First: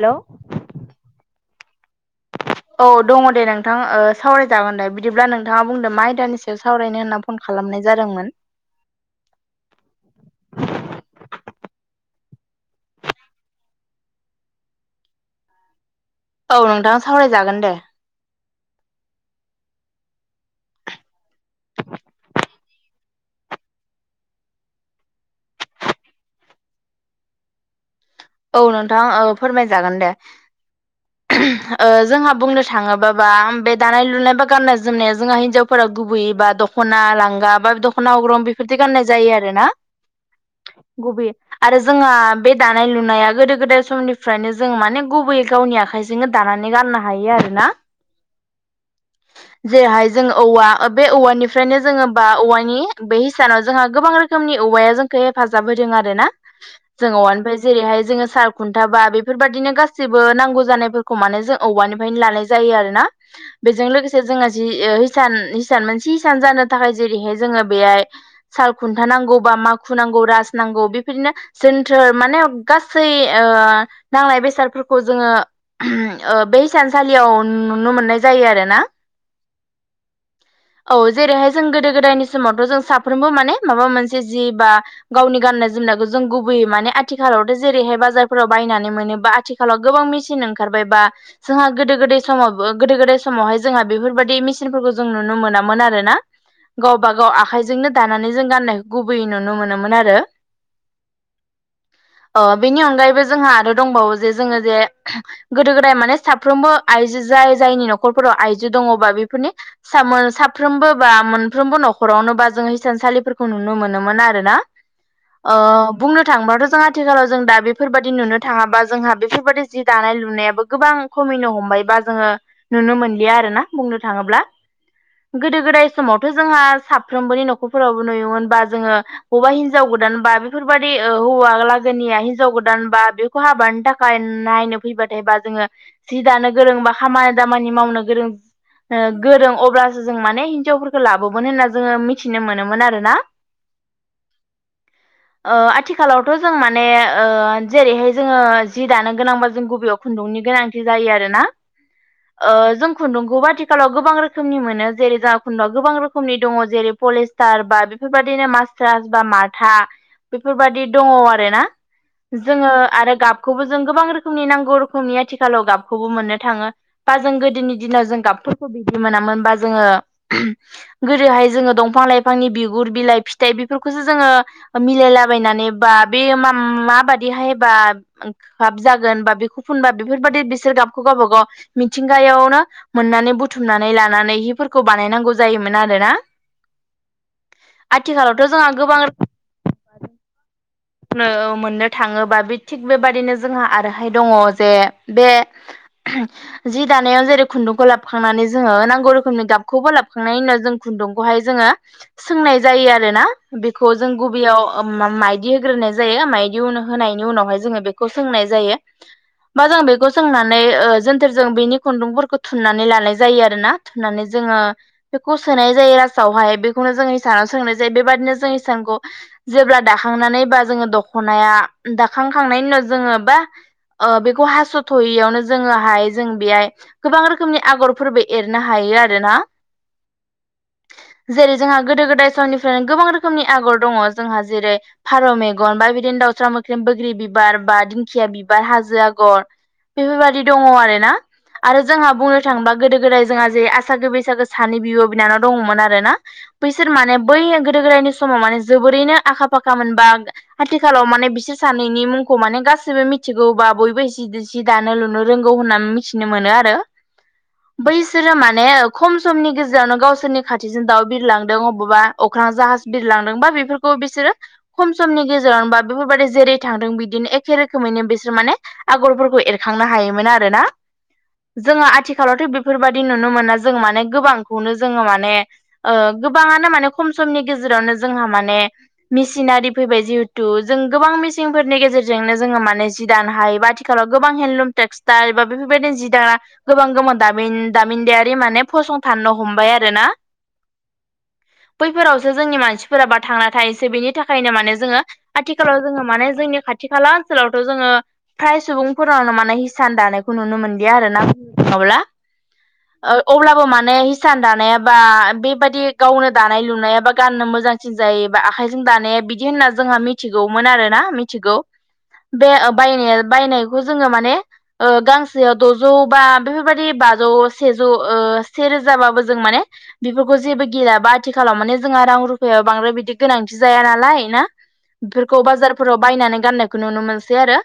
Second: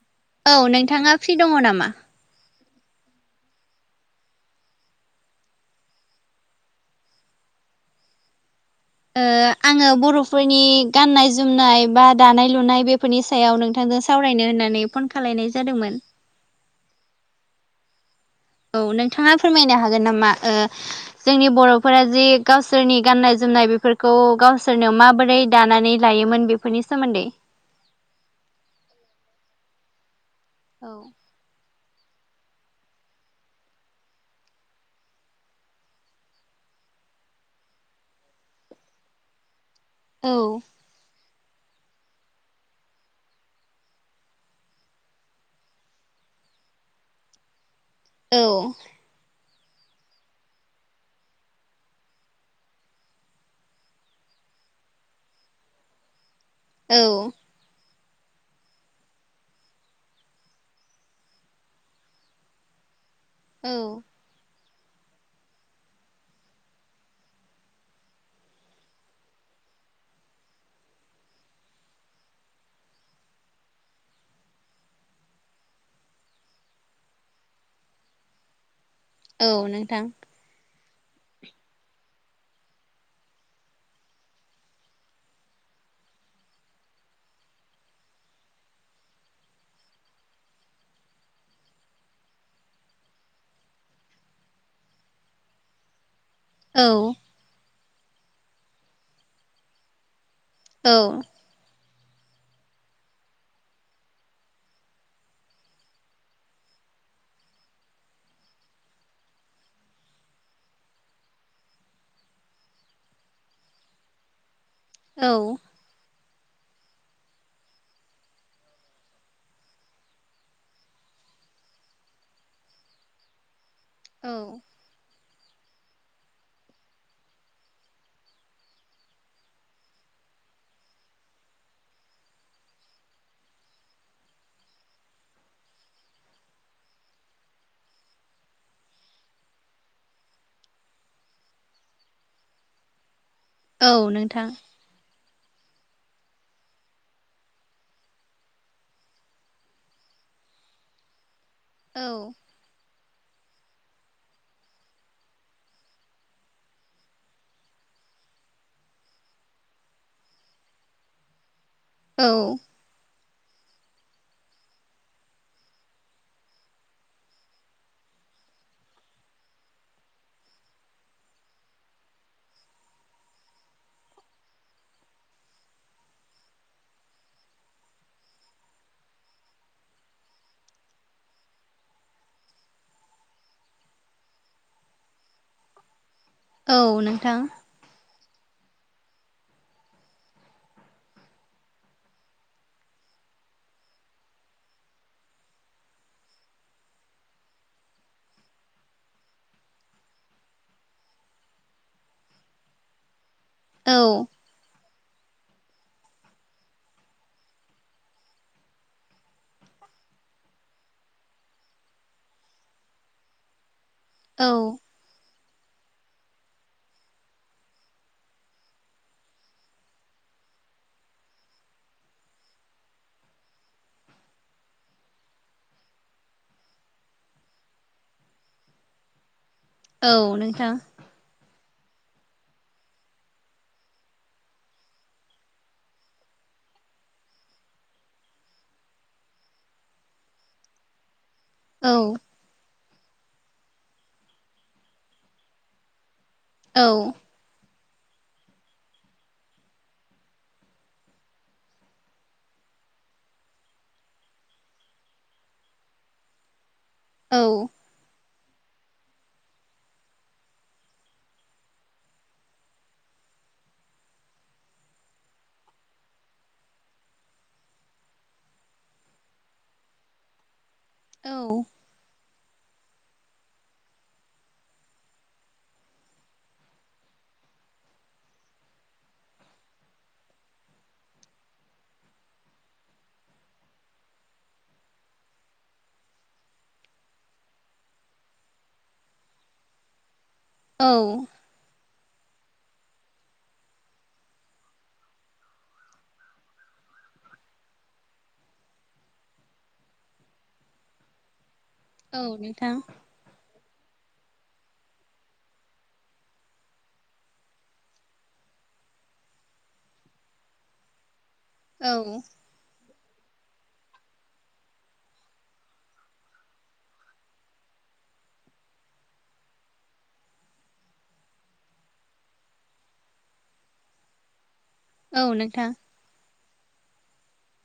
Hello औ नोंथाङा free दङ नामा? औ दङ दे नोंथां ओ सावरायजागोन दे बिदिब्ला नोंथाङा बुंदों मा आयदानि सायाव सावरायनो होनना फन खालामनाय जादोंमोन। ओ आङो बर'फोरनि गाननाय जोमनाय बा दानाय लुनाय बेफोरनि सायाव नोंथांजों सावरायनो होननानै फन खालामलायनाय जादोंमोन। औ नोंथां सावरायजागोन दे औ नोंथाङा फोरमायनो हागोन नामा? ओ जोंनि बर'फोरा जि गावसोरनि गाननाय जोमनाय बेफोरखौ गावसोरनो माबोरै दानानै लायोमोन बेफोरनि सोमोन्दै औ नोंथां ओ फोरमायजागोन दे औ जोंहा बुंनो थाङोबाबा बे दानाय लुनाय बा गाननाय जोमनाया जोंहा हिनजाव फोर गुबै बा दख'ना लांगा बा दख'ना अग्रं बेफोरदि गाननाय जायो आरो ना औ। गुबै आरो जोंङहा बे दानाय लु नाया गोदो गोदाय समनिफ्रायनो जों माने गुबैयै गावनि आखाइजोंनो दानानै गाननो हायो आरोना। [inaudible] [inaudible] जेरैहाय जोंङ औवा बे औवानिफ्रायनो जोङो बा औवानि बे हिसानाव जोंहा गोबां रो खोमनि औवाया जोंखौ हेफाजाब होदों आरो ना औ जों औवानिफ्राय जेरैहाय जोङो साल खुन्थाबा बेफोरबायदिनो गासैबो नांगौ जानायफोरखौ माने जों औवानिफ्रायनो लानाय जायो आरोना। बेजों लोगोसे औ जोंहा जि हिसान मोनसे हिसान जानो थाखाय जेरैहाय जोङो बेहाय साल खुन्था नांगौ बा माखु नांगौ राज नांगौ बेफोरदिनो जोनथोर माने गासै ओ नांनाय बेसादफोरखौ जोङो बे सानसालियाव नुनो मोननाय जायो आरो ना। औ नोंथां। औ जेरैहाय जों गोदो गोदायनि समावथ' जों साफ्रोमबो माने माबा मोनसे जि बा गावनि गाननाय जोमनायखौ जों गुबैयै माने आथि खालावथ' जेरैहाय बाजारफोराव बायनानै मोनोबा आथिखालाव गोबां मेसिन ओंखारबाय बा जोंहा गोदो गोदाय समाव गोदो गोदाय समावहाय जोंहा बेफोरबायाददि मेचिनफोरखौ जों नुनो मोनामोन आरो ना औ गावबा गाव आखाइजोंनो दानानै जों गाननायखौ गुबैयै नुनो मोनोमोन आरो औ अ बेनि अनगायैबो जोंहा आरो दंबावो जे जोङो जे गोदो गोदाय माने साफ्रोमबो आइजो जाय जायनि न'खरफोराव आइजो दङबा बेफोरनि सामोर-साफ्रोमबो बा मोनफ्रोमबो न'खरावनो बा जों हसानसालिफोरखौ नुनो मोनोमोन आरोना औ ओ बुंनो थांबाथ' जों आथिखालाव जों दा बेफोरबायदि नुनो थाङाबा जोंहा बेफोरबायदि जि दानाय लुनायाबो गोबां खमिनो हमबायबा जोङो नुनो मोनलिया आरोना बुंनो औ थाङोब्ला। गोदो गोदाय समावथ' जोंहा साफ्रोमबोनि न'खरफोरावबो नुयोमोन बा जोङो हौवा हिनजाव गोदान बा बेफोरबदि ओ हौवा लागोनिया हिनजाव गोदान बा बेखौ हाबानि थाखाय नायनो फैबाथायबा जोङो जि दानो गोरों बा खामानि दामानि मावनो गोरों ओ गोरों अब्लासो जों माने हिनजावफोरखौ लाबोन होनना जोङो मिथिनो मोनोमोन आरोना । औ नोंथां ओ आथिखालाव थ' जों माने ओ जेरैहाय जोङो जि दानो गोनांबा जों गुबबेयाव खुन्दुंनि गोनांथि थि जायो आरो ना औ ओ जों खुन्दुंखौबो आथिखालाव गोबां रोखोमनि मोनो जेरै जोंहा खुन्दुआ गोबां रोखोमनि दङ' जेरै पलेज थार बा बेफोरबायदिनो मास्टारस बा माथा बेफोरबायदि दङ' आरोना औ जोङो आरो गाब खौबो जों गोबां रोखोमनि नांगौ रोखोमनि आथिखालाव गाबखौबो मोननो थाङो बा जों गोदोनि दिनाव जों गाबफोरखौ बिदि मोनामोन बा जोङो गोदोहाय जोङो दंफां लाइफांनि बिगुर बिलाइ फिथाइ बेफोरखौसो जोङो मिलायलाबायनानै बा बे माम-माबादिहायबा खाब जागोन बा बेखौ फुनबा बेफोरबायदि बिसोर गाबखौ गावबागाव मिथिंगायावनो मोननानै बुथुमनानै लानानै हिफोरखौ बानायनांगौ जायोमोन आरोना। औ नोंथां आथिखालावथ' जोंहा गोबां नो मोननो थाङोबा बे थिग बेबादिनो जोंहा आरोहाय दङ' जे बे [inaudible] जि दानायाव जेरै खुन्दुंखौ लाबोखांनानै जोङो नांगौ रोखोमनि गाबखौबो लाबखांनायनि उनाव जों खुन्दुंखौहाय जोङो सोंनाय जायो आरोना बेखौ औ जों गुबैयाव म-माइ दि होग्रोनाय जायो मायदि उन होनायनि उनावहाय जोङो बेखौ सोंनाय जायो बा जों बेखौ सोंनानै ओ जोनथोरजों बेनि खुन्दुंफोरखौ थुननानै लानाय जायो आरोना थुननानै जोङो औ बेखौ सोनाय जायो राजावहाय बेखौनो जों हिसानाव सोंनाय जायो बेबादिनो जोंनि सानखौ जेब्ला दाख खांनानै बा जोङो दख'नाया दाखांखांनायनि उनाव जोङो बा ओ बेखौ हास'थ'यैयावनो जोङोहाय जों बेहाय गोबां रोखोमनि आगरफोरबो एरनो हायो आरोना औ नोंथां जेरै जोंहा गोदो गोदाय समनिफ्रायनो गोबां रोखोमनि आगर दङ' जोंहा जेरै फारौ मेगन बा बिदिनो दाउस्रा मोख्रेम, बोग्रि बिबार, बा दिंखिया बिबार, हाजो आगर बेफोरबायदि दङ' आरोना आरो जोंहा औ बुंनो थांबा गोदो गोदाय जोंहा जे आसागो बैसागो सानि बिब' बिनानाव दङ'मोन आरोना बैसोर औ माने बै गोदो गोदायनि समाव माने जोबोरैनो आखा फाखामोन बा आथिखालाव माने बिसोर सानैनि मुंखौ माने गासैबो मिथिगौबा बयबो एसे जि दानो लुनो रोंगौ होननानै मिथिनो मोनो आरो औ बैसोरो माने खम समनि गेजेरावनो गावसोरनि खाथिजों दाउ बिरलांदों अबावबा अख्रां जाहाज बिरलांदोंबा बेफोरखौ बिसोरो खम समनि गेजेरावनो बा बेफोरबायदि जेरै थांदों बिदिनो एखे रोखोमैनो बिसोर माने आगरफोरखौ एरखांनो हायोमोन आरोना। औ जों आथि खालावथ' बेफोरबायदि नुनो मोना जों माने गोबांखौनो जोङो माने ओ गोबाङानो माने खम समनि गेजेरावनो जोंहा माने मिेसिनारि फैबाय जिहेथु जों गोबां मेसिनफोरनि गेजेरजोंनो जोङो माने जि दानो हायो बा खालाव गोबां हेन्दलुम टेक्सटाइल बा बेफोरबायदि जि दाग्रा गोबां गोबां दामिन दामिनदायारि माने फसंथाननो हमबाय आरो ना औ बैफोरावसो जोंनि मानसिफोराबा थांना थायो बेनि थाखायनो माने जोङो आथिखालाव जोङो माने जोंनि खाथि खाला ओनसोलावथ' जोङो फ्राय सुबुंफोरावनो माने हिसान दानायखौ नुनो मोनदिया आरोना बावला औ नोंथां अब्लाबो माने हिसान दानायाबा बेबायदि गावनो दानाय लुनायाबा गाननो मोजां सोन जायो बा आखाइजों दानाया बिदि होनना जोंहा मिथिगौमोन आरोना मिथिगौ औ बे बायनाय बायनायखौ जोङो माने गांसेयाव द'जौ बा बेफोरबायदि बाजौ सेजौ सेरोजाबाबो जों माने बेफोरखौ जेबो गेलयाबा आथिखालाव माने जोंहा रां रुफायाव बांद्राय बिदि गोनांथि जाया नालाय ना औ बेफोरखौ नोंथां बाजारफोराव बायनानै गाननायखौ नुनो मोनसै आरो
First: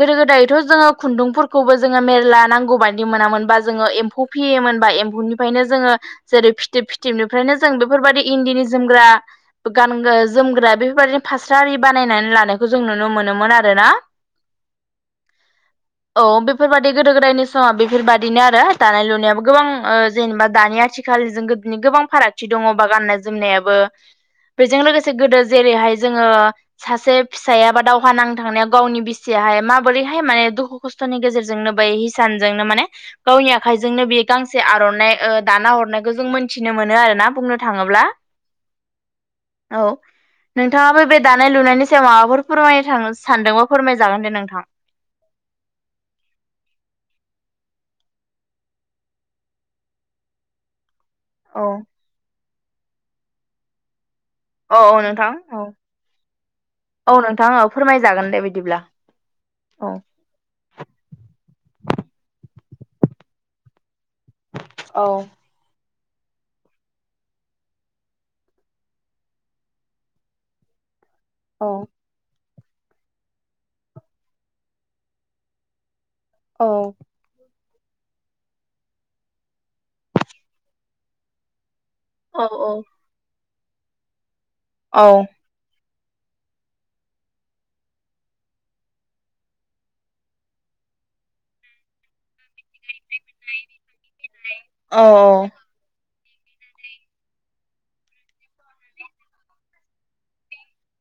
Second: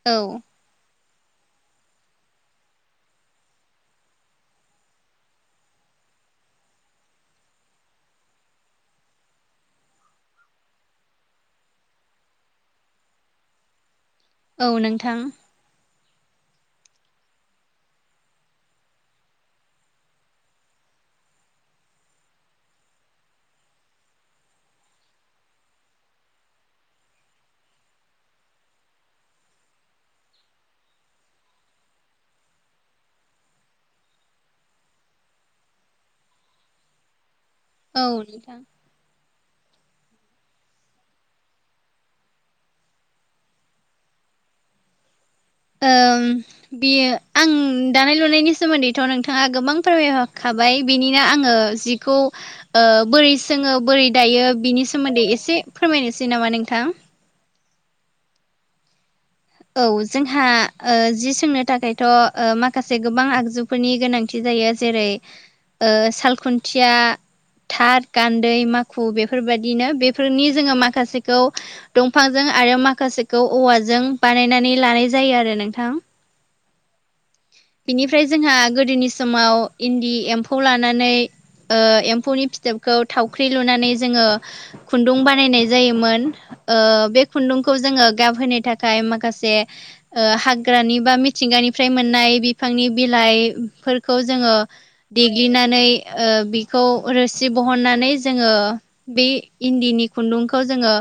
गोदो औ गोदायथ' जोङो खुन्दुंफोरखौबो जोङो मेरला नांगौ बायदि मोनामोनबा जोङो एम्फौ फिसियोमोनबा एम्फौनिफ्रायनो जोङो जेरै फिथिब फिथिबनिफ्रायनो जों बेफोरबायदि इन्दिनि जोमग्रा गान्रा जोमग्रा बेफोरबायदिनो फास्रा आरि बानायनानै लानायखौ जों नुनो मोनोमोन आरोना औ नोंथां औ बेफोरबायदि गोदो गोदायनि समाव बेफोरबायदिनो आरो दानाय लुनायाबो गोबां जेनेबा दानि आथिखाल आथि खालिजों गोबां फारागथि दङबा गाननाय जोमनायाबो बेजों लोगोसे गोदो जेरैहाय जोङो सासे फिसाया बा दावहा नांनो थांनाया गावनि बिसियाहाय माबोरैहाय माने दुखु खस्थ'नि गेजेरजोंनो ब हिसानजोंनो माने गावनि आखाइजोंनो बे गांसे आर'नाइ दाना हरनायखौ जों मोनथिनो मोनो आरोना बुंनो थाङोब्ला औ नोंथां औ नोंथाङाबो बे दानाय लुनायनि सायाव माबाफोर फोरमायनो सानदोंबा फोरमाय जागोन दे नोंथां बियो आं दानाय लुनायनि सोमोन्दैथ' नोंथाङा गोबां फोरमायो खाबाय बिनिनो आङो औ जिखौ बोरै सोङो बोरै दायो औ बिनि औ सोमोन्दै नोंथां एसे औ फोरमायनोसै नामा नोंथां औ नोंथाङ फोरमायजागोन दे बिदिब्ला औ जोंहा जि सोंनो थाखायथ' माखासे गोबां आगजुफोरनि गोनांथि जायो जेरै औ साल खुन्थिया थार गान्दै माखु बेफोरबायदिनो बेफोरनि जोङो माखासेखौ औ दंफांजों आरो माखासेखौ औवाजों बानायनानै लानाय जायो आरो नोंथां औ बिनिफ्राय जोंहा गोदोनि समाव इन्दि एम्फौ लानानै एम्फौनि औ फिथोबखौ थावख्रि लुनानै जोङो औ खुन्दुं बानायनाय जायोमोन बे खुन्दुंखौ जोङो गाब होनो थाखाय माखसे हाग्रानि बा मिथिंगानिफ्राय मोननाय बिफांनि बिलाइफोरखौ जोङो औ देग्लिनानै बिखौ रोसि बहननानै जोङो बे इन्दिनि खुन्दुंखौ जोङो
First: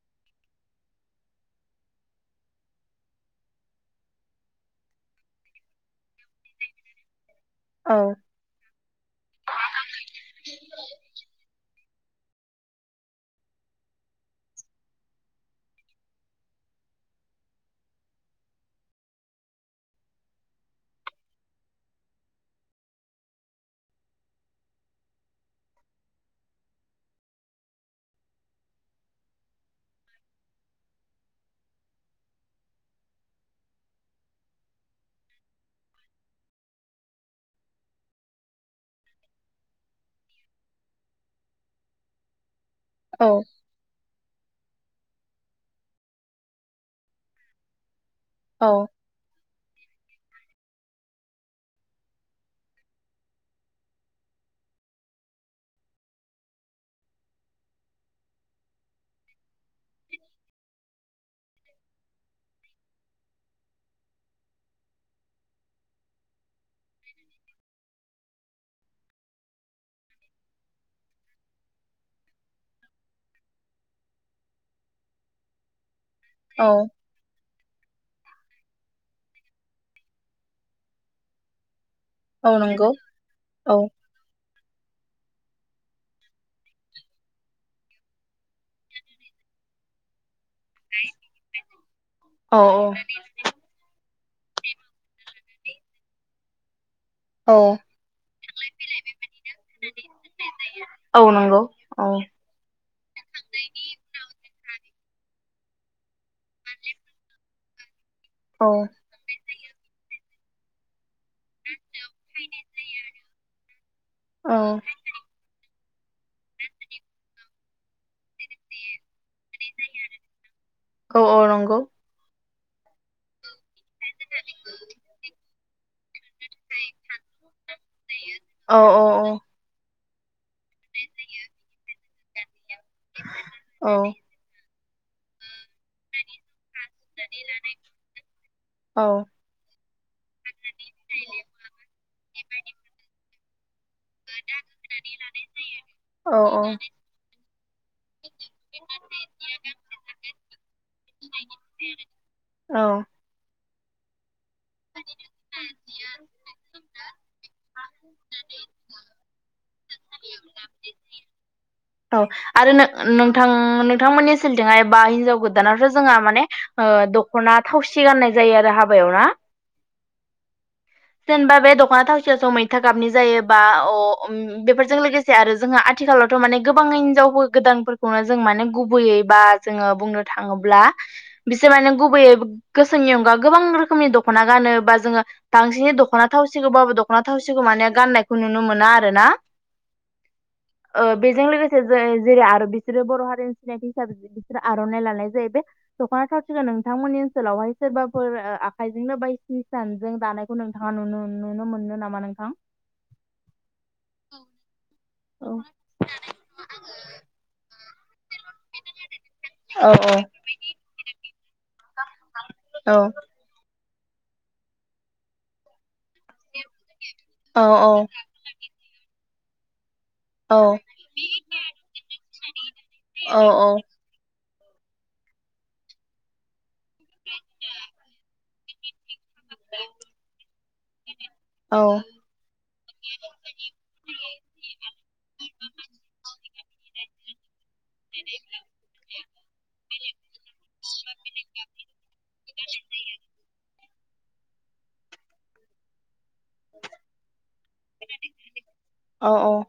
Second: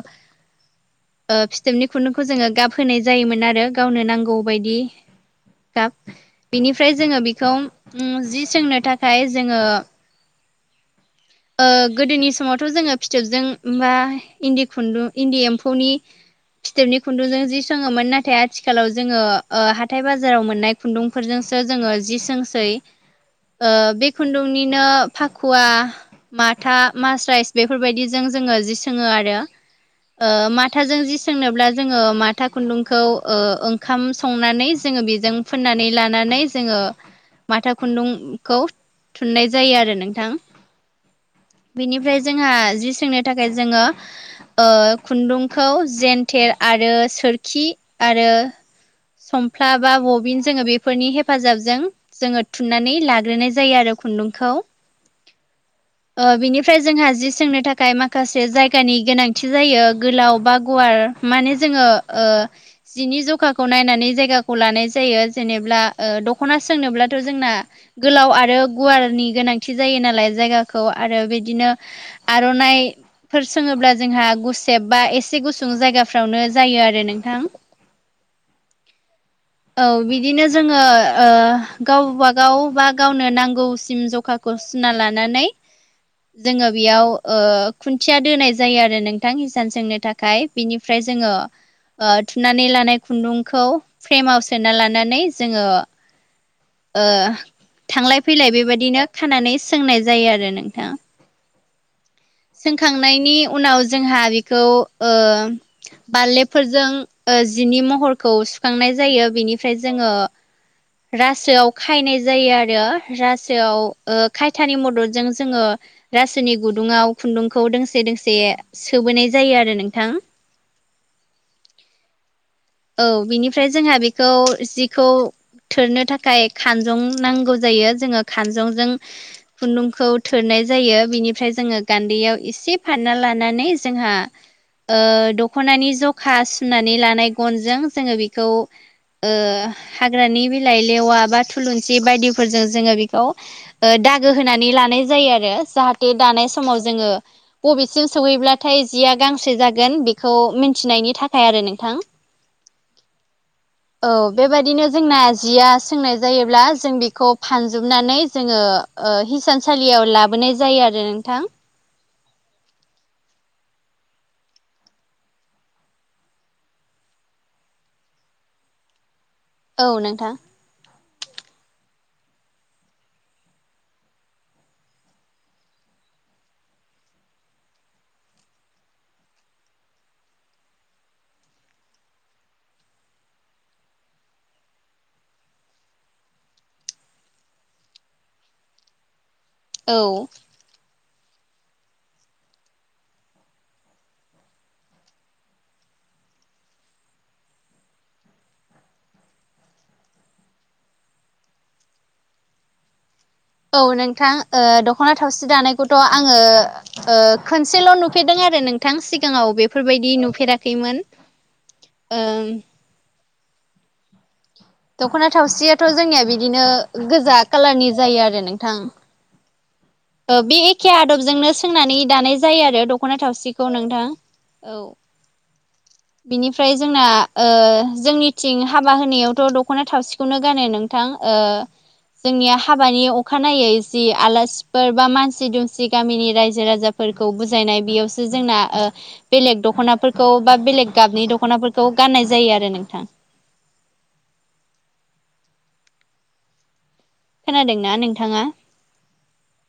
फिथोबनि खुन्दुंखौ जोङो गाब होनाय जायोमोन आरो गावनो नांगौ बायदि गाब बिनिफ्राय जोङो बेखौ जि सोंनो थाखाय जोङो गोदोनि समावथ' जोङो फिथोबजों बा इन्दि खुन्दुं इन्दि एम्फौनि फिथोबनि खुन्दुंजों जि सङोमोन नाथाय आथिखालाव जोङो हाथाय बाजाराव मोननाय खुन्दुंफोरजोंसो जोङो जि सोंसै ओ बे खुन्दुंनिनो फाखुवा माथा मासराइस बेफोरबायदिजों जोङो जि सोङो आरो ओ माथाजों जि सोंनोब्ला जोङो माथा खुन्दुंखौ ओ ओंखाम संनानै जोङो बेजों फोननानै लानानै जोङो माथा खुन्दुंखौ थुननाय जायो आरो नोंथां बेनिफ्राय जोंहा जि सोंनो थाखाय जोङो ओ खुन्दुंखौ जेेनथेर आरो सोरखि आरो औ सफ्ला बा बबिन जोङो बेफोरनि हेफाजाबजों जोङो थुनानै लाग्रोनाय जायो आरो खुन्दुंखौ ओ बिनिफ्राय जोंहा जि सोंनो थाखाय माखासे जायगानि गोनांथि जायो गोलाव बा गुवार माने जोङो ओ जिनि जखाखौ नायनानै जायगाखौ लानाय जायो जेनेब्ला ओ दख'ना सोंनोब्लाथ' जोंना गोलाव आरो गुवारनि गोनांथि जायो नालाय जायगाखौ आरो बिदिनो आर'नाइफोर सोङोब्ला जोंहा गुसेब बा एसे गुसुं जायगा फ्रावनो औ जायो आरो नोंथां औ बिदिनो जोङो ओ गावबा औ गावबा नंगौ गावनो औ नांगौसिम जखाखौ सुना लानानै जोङो बेयाव ओ खुन्थिया दोनाय जायो आरो नोंथां हिसान सोंनो थाख खाय बिनिफ्राय जोङो ओ औ थुनानै लानाय खुन्दुं खौ फ्रेमाव सोना लानानै जोङो ओ औ थांलाय फैलाय बेबायदिनो खानानै सोंनाय जायो आरो नोंथां औ नंगौ औ सोंखांनायनि उनाव जोंहा बेखौ ओ बारलेफोरजों ओ जिनि महरखौ औ सुखांनाय जायो बिनिफ्राय जोङो रासोआव खायनाय जायो आरो रासोआव ओ औ खायथानि मददजों जोङो रासोनि गुदुंङाव खुन्दुंखौ दोंसे दोंसे सोबोनाय जायो आरो नोंथां औ औ नंगौ औ बिनिफ्राय जोंहा बेखौ जिखौ थोरनो थाखाय खानजं नांगौ जायो जोङो औ खानजंजों औ खुन्दुंखौ थोरनाय जायो बिनिफ्राय जोङो गान्दैयाव इसे फानना लानानै औ जोंहा ओ दखनानि जखा सुनानै ला गनजों जोङो बेखौ ओ हाग्रानि बिलाइ लेवा बा थुलुंसि बायदिफोरजों जोङो बेखौ ओ दागो होनानै लानाय जायो आरो जाहाथे औ दानाय समाव जोङो बबेसिम सहैब्ला थाय जिया गांसे जागोन बेखौ मिथिनायनि थाखाय आरो नोंथां औ औ बेबायदिनो जोंना जिया सोंनाय जायोब्ला जों बेखौ फानजोबनानै जोङो ओ हिसानसालियाव लाबोनाय जायो आरो नोंथां औ आरो नो नोंथां नोंथांमोननि सिलथिंहाय बा हिनजाव गोदानावथ' जोंहा माने ओ दख'ना थावसि गाननाय जायो आरो हाबायाव ना औ नोंथां जेनबा बे दख'ना थावसियास मैथा गाबनि जायोबा अ अम उम बेफोरजों लोगोसे आरो जोंहा आथिखालावथ' माने गोबां हिनजावबो गोदानफोरखौनो जों माने गुबैयै बा जोङो बुंनो थाङोब्ला बिसो माने गुबैयै गोसोनि अनगा गोबां रोखोमनि दख'ना गानो बा जोङो बांसिनो दख'ना थावसिखौबाबो दख'ना थावसिखौ माने गाननायखौ नुनो मोना आरोना औ ओ बेजों लोगोसे जै जेरै आरो बिसोरो बर हारिनि सिनायथि हिसाबै बिसोर आर नाय लानाय जायो बे दखना थावसिखो नोंथांमोननि ओनसोलावहाय सोरबाफोर ओ आखाइजोंनो बा सि सानजों दानाय खौ नोंथाङा नुनो नुनो मोनो नामा नोंथां औ नोंथां ओ दखना थावसि औ दानायखौथ आङो ओ खनसेल नु फेरदों आरो नोंथां सिगाङाव औ बेफोरबायदि नुफेराखैमोन ओं । औ । दख ना थावसियाथ जोंनिया बिदिनो गोजा कालारनि औ जायो आरो नोंथां । ओ औ बे एखे आदबजोंनो सोंनानै दानाय जायो आरो दखना औ थावसिखौ नोंथां । औ बिनिफ्राय जोंना ओ जोंनिथिं हाबा होनायाव थ दखना थावसिखौनो गानो नोंथां ओ जोंनिया हाबानि अखानायै जि आलासिफोर बा मानसि दुमसि गामिनि रायजो राजा फोरखौ बुजायनाय बेयावसो जोंना ओ बेलेक दखनाफोर खौ बा बेलेग गाबनि दख नाफोरखौ गाननाय जायो आरो नोंथां । खोनादोंना नोंथाङा औ औ औ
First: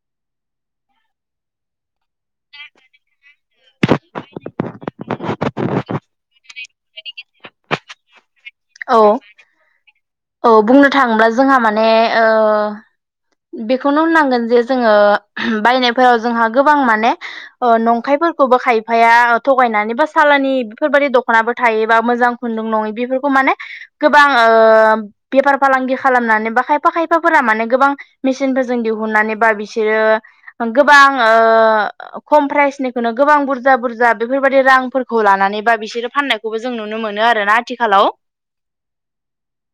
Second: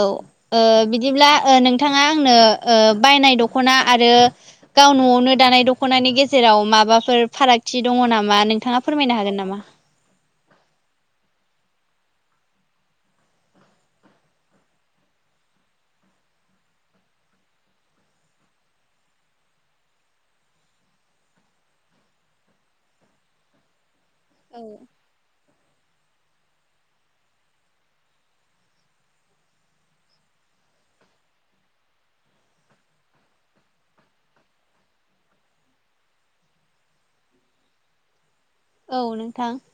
। ओ बिदिब्ला ओ नोंथाङा आंनो ओ बायनाय दख ना आरो । गाव न आवनो दानाय दख‌नानि गेजेराव माबाफोर फारागथि दङ नामा नों औ-औ बुंनो थाङोब्ला जोंहा माने ओ बेखौनो होननांगोन जे जोङो बायनायफोराव जोंहा गोबां माने अ नंखायफोरखौबो खायफाया थगायनानै बा सालानि बेफोरबायदि दख नाबो थायोबा मोजां खुन्दुं नङै बेफोरखौ माने गोबां ओ बेफार फालांगि खालामनानै बा खायफा खायफाफोरा माने गोबां मेसिनफोरजों दिहुननानै बा बिसोरो गोबां ओ खम प्राइसनिखौनो गोबां बुरजा-बुरजा बेफोरबायदि रांफोरखौ लानानै बा बिसोरो फाननाय खौबो जों नुनो मोनो आरोना आथिखालाव । औ नोंथां ।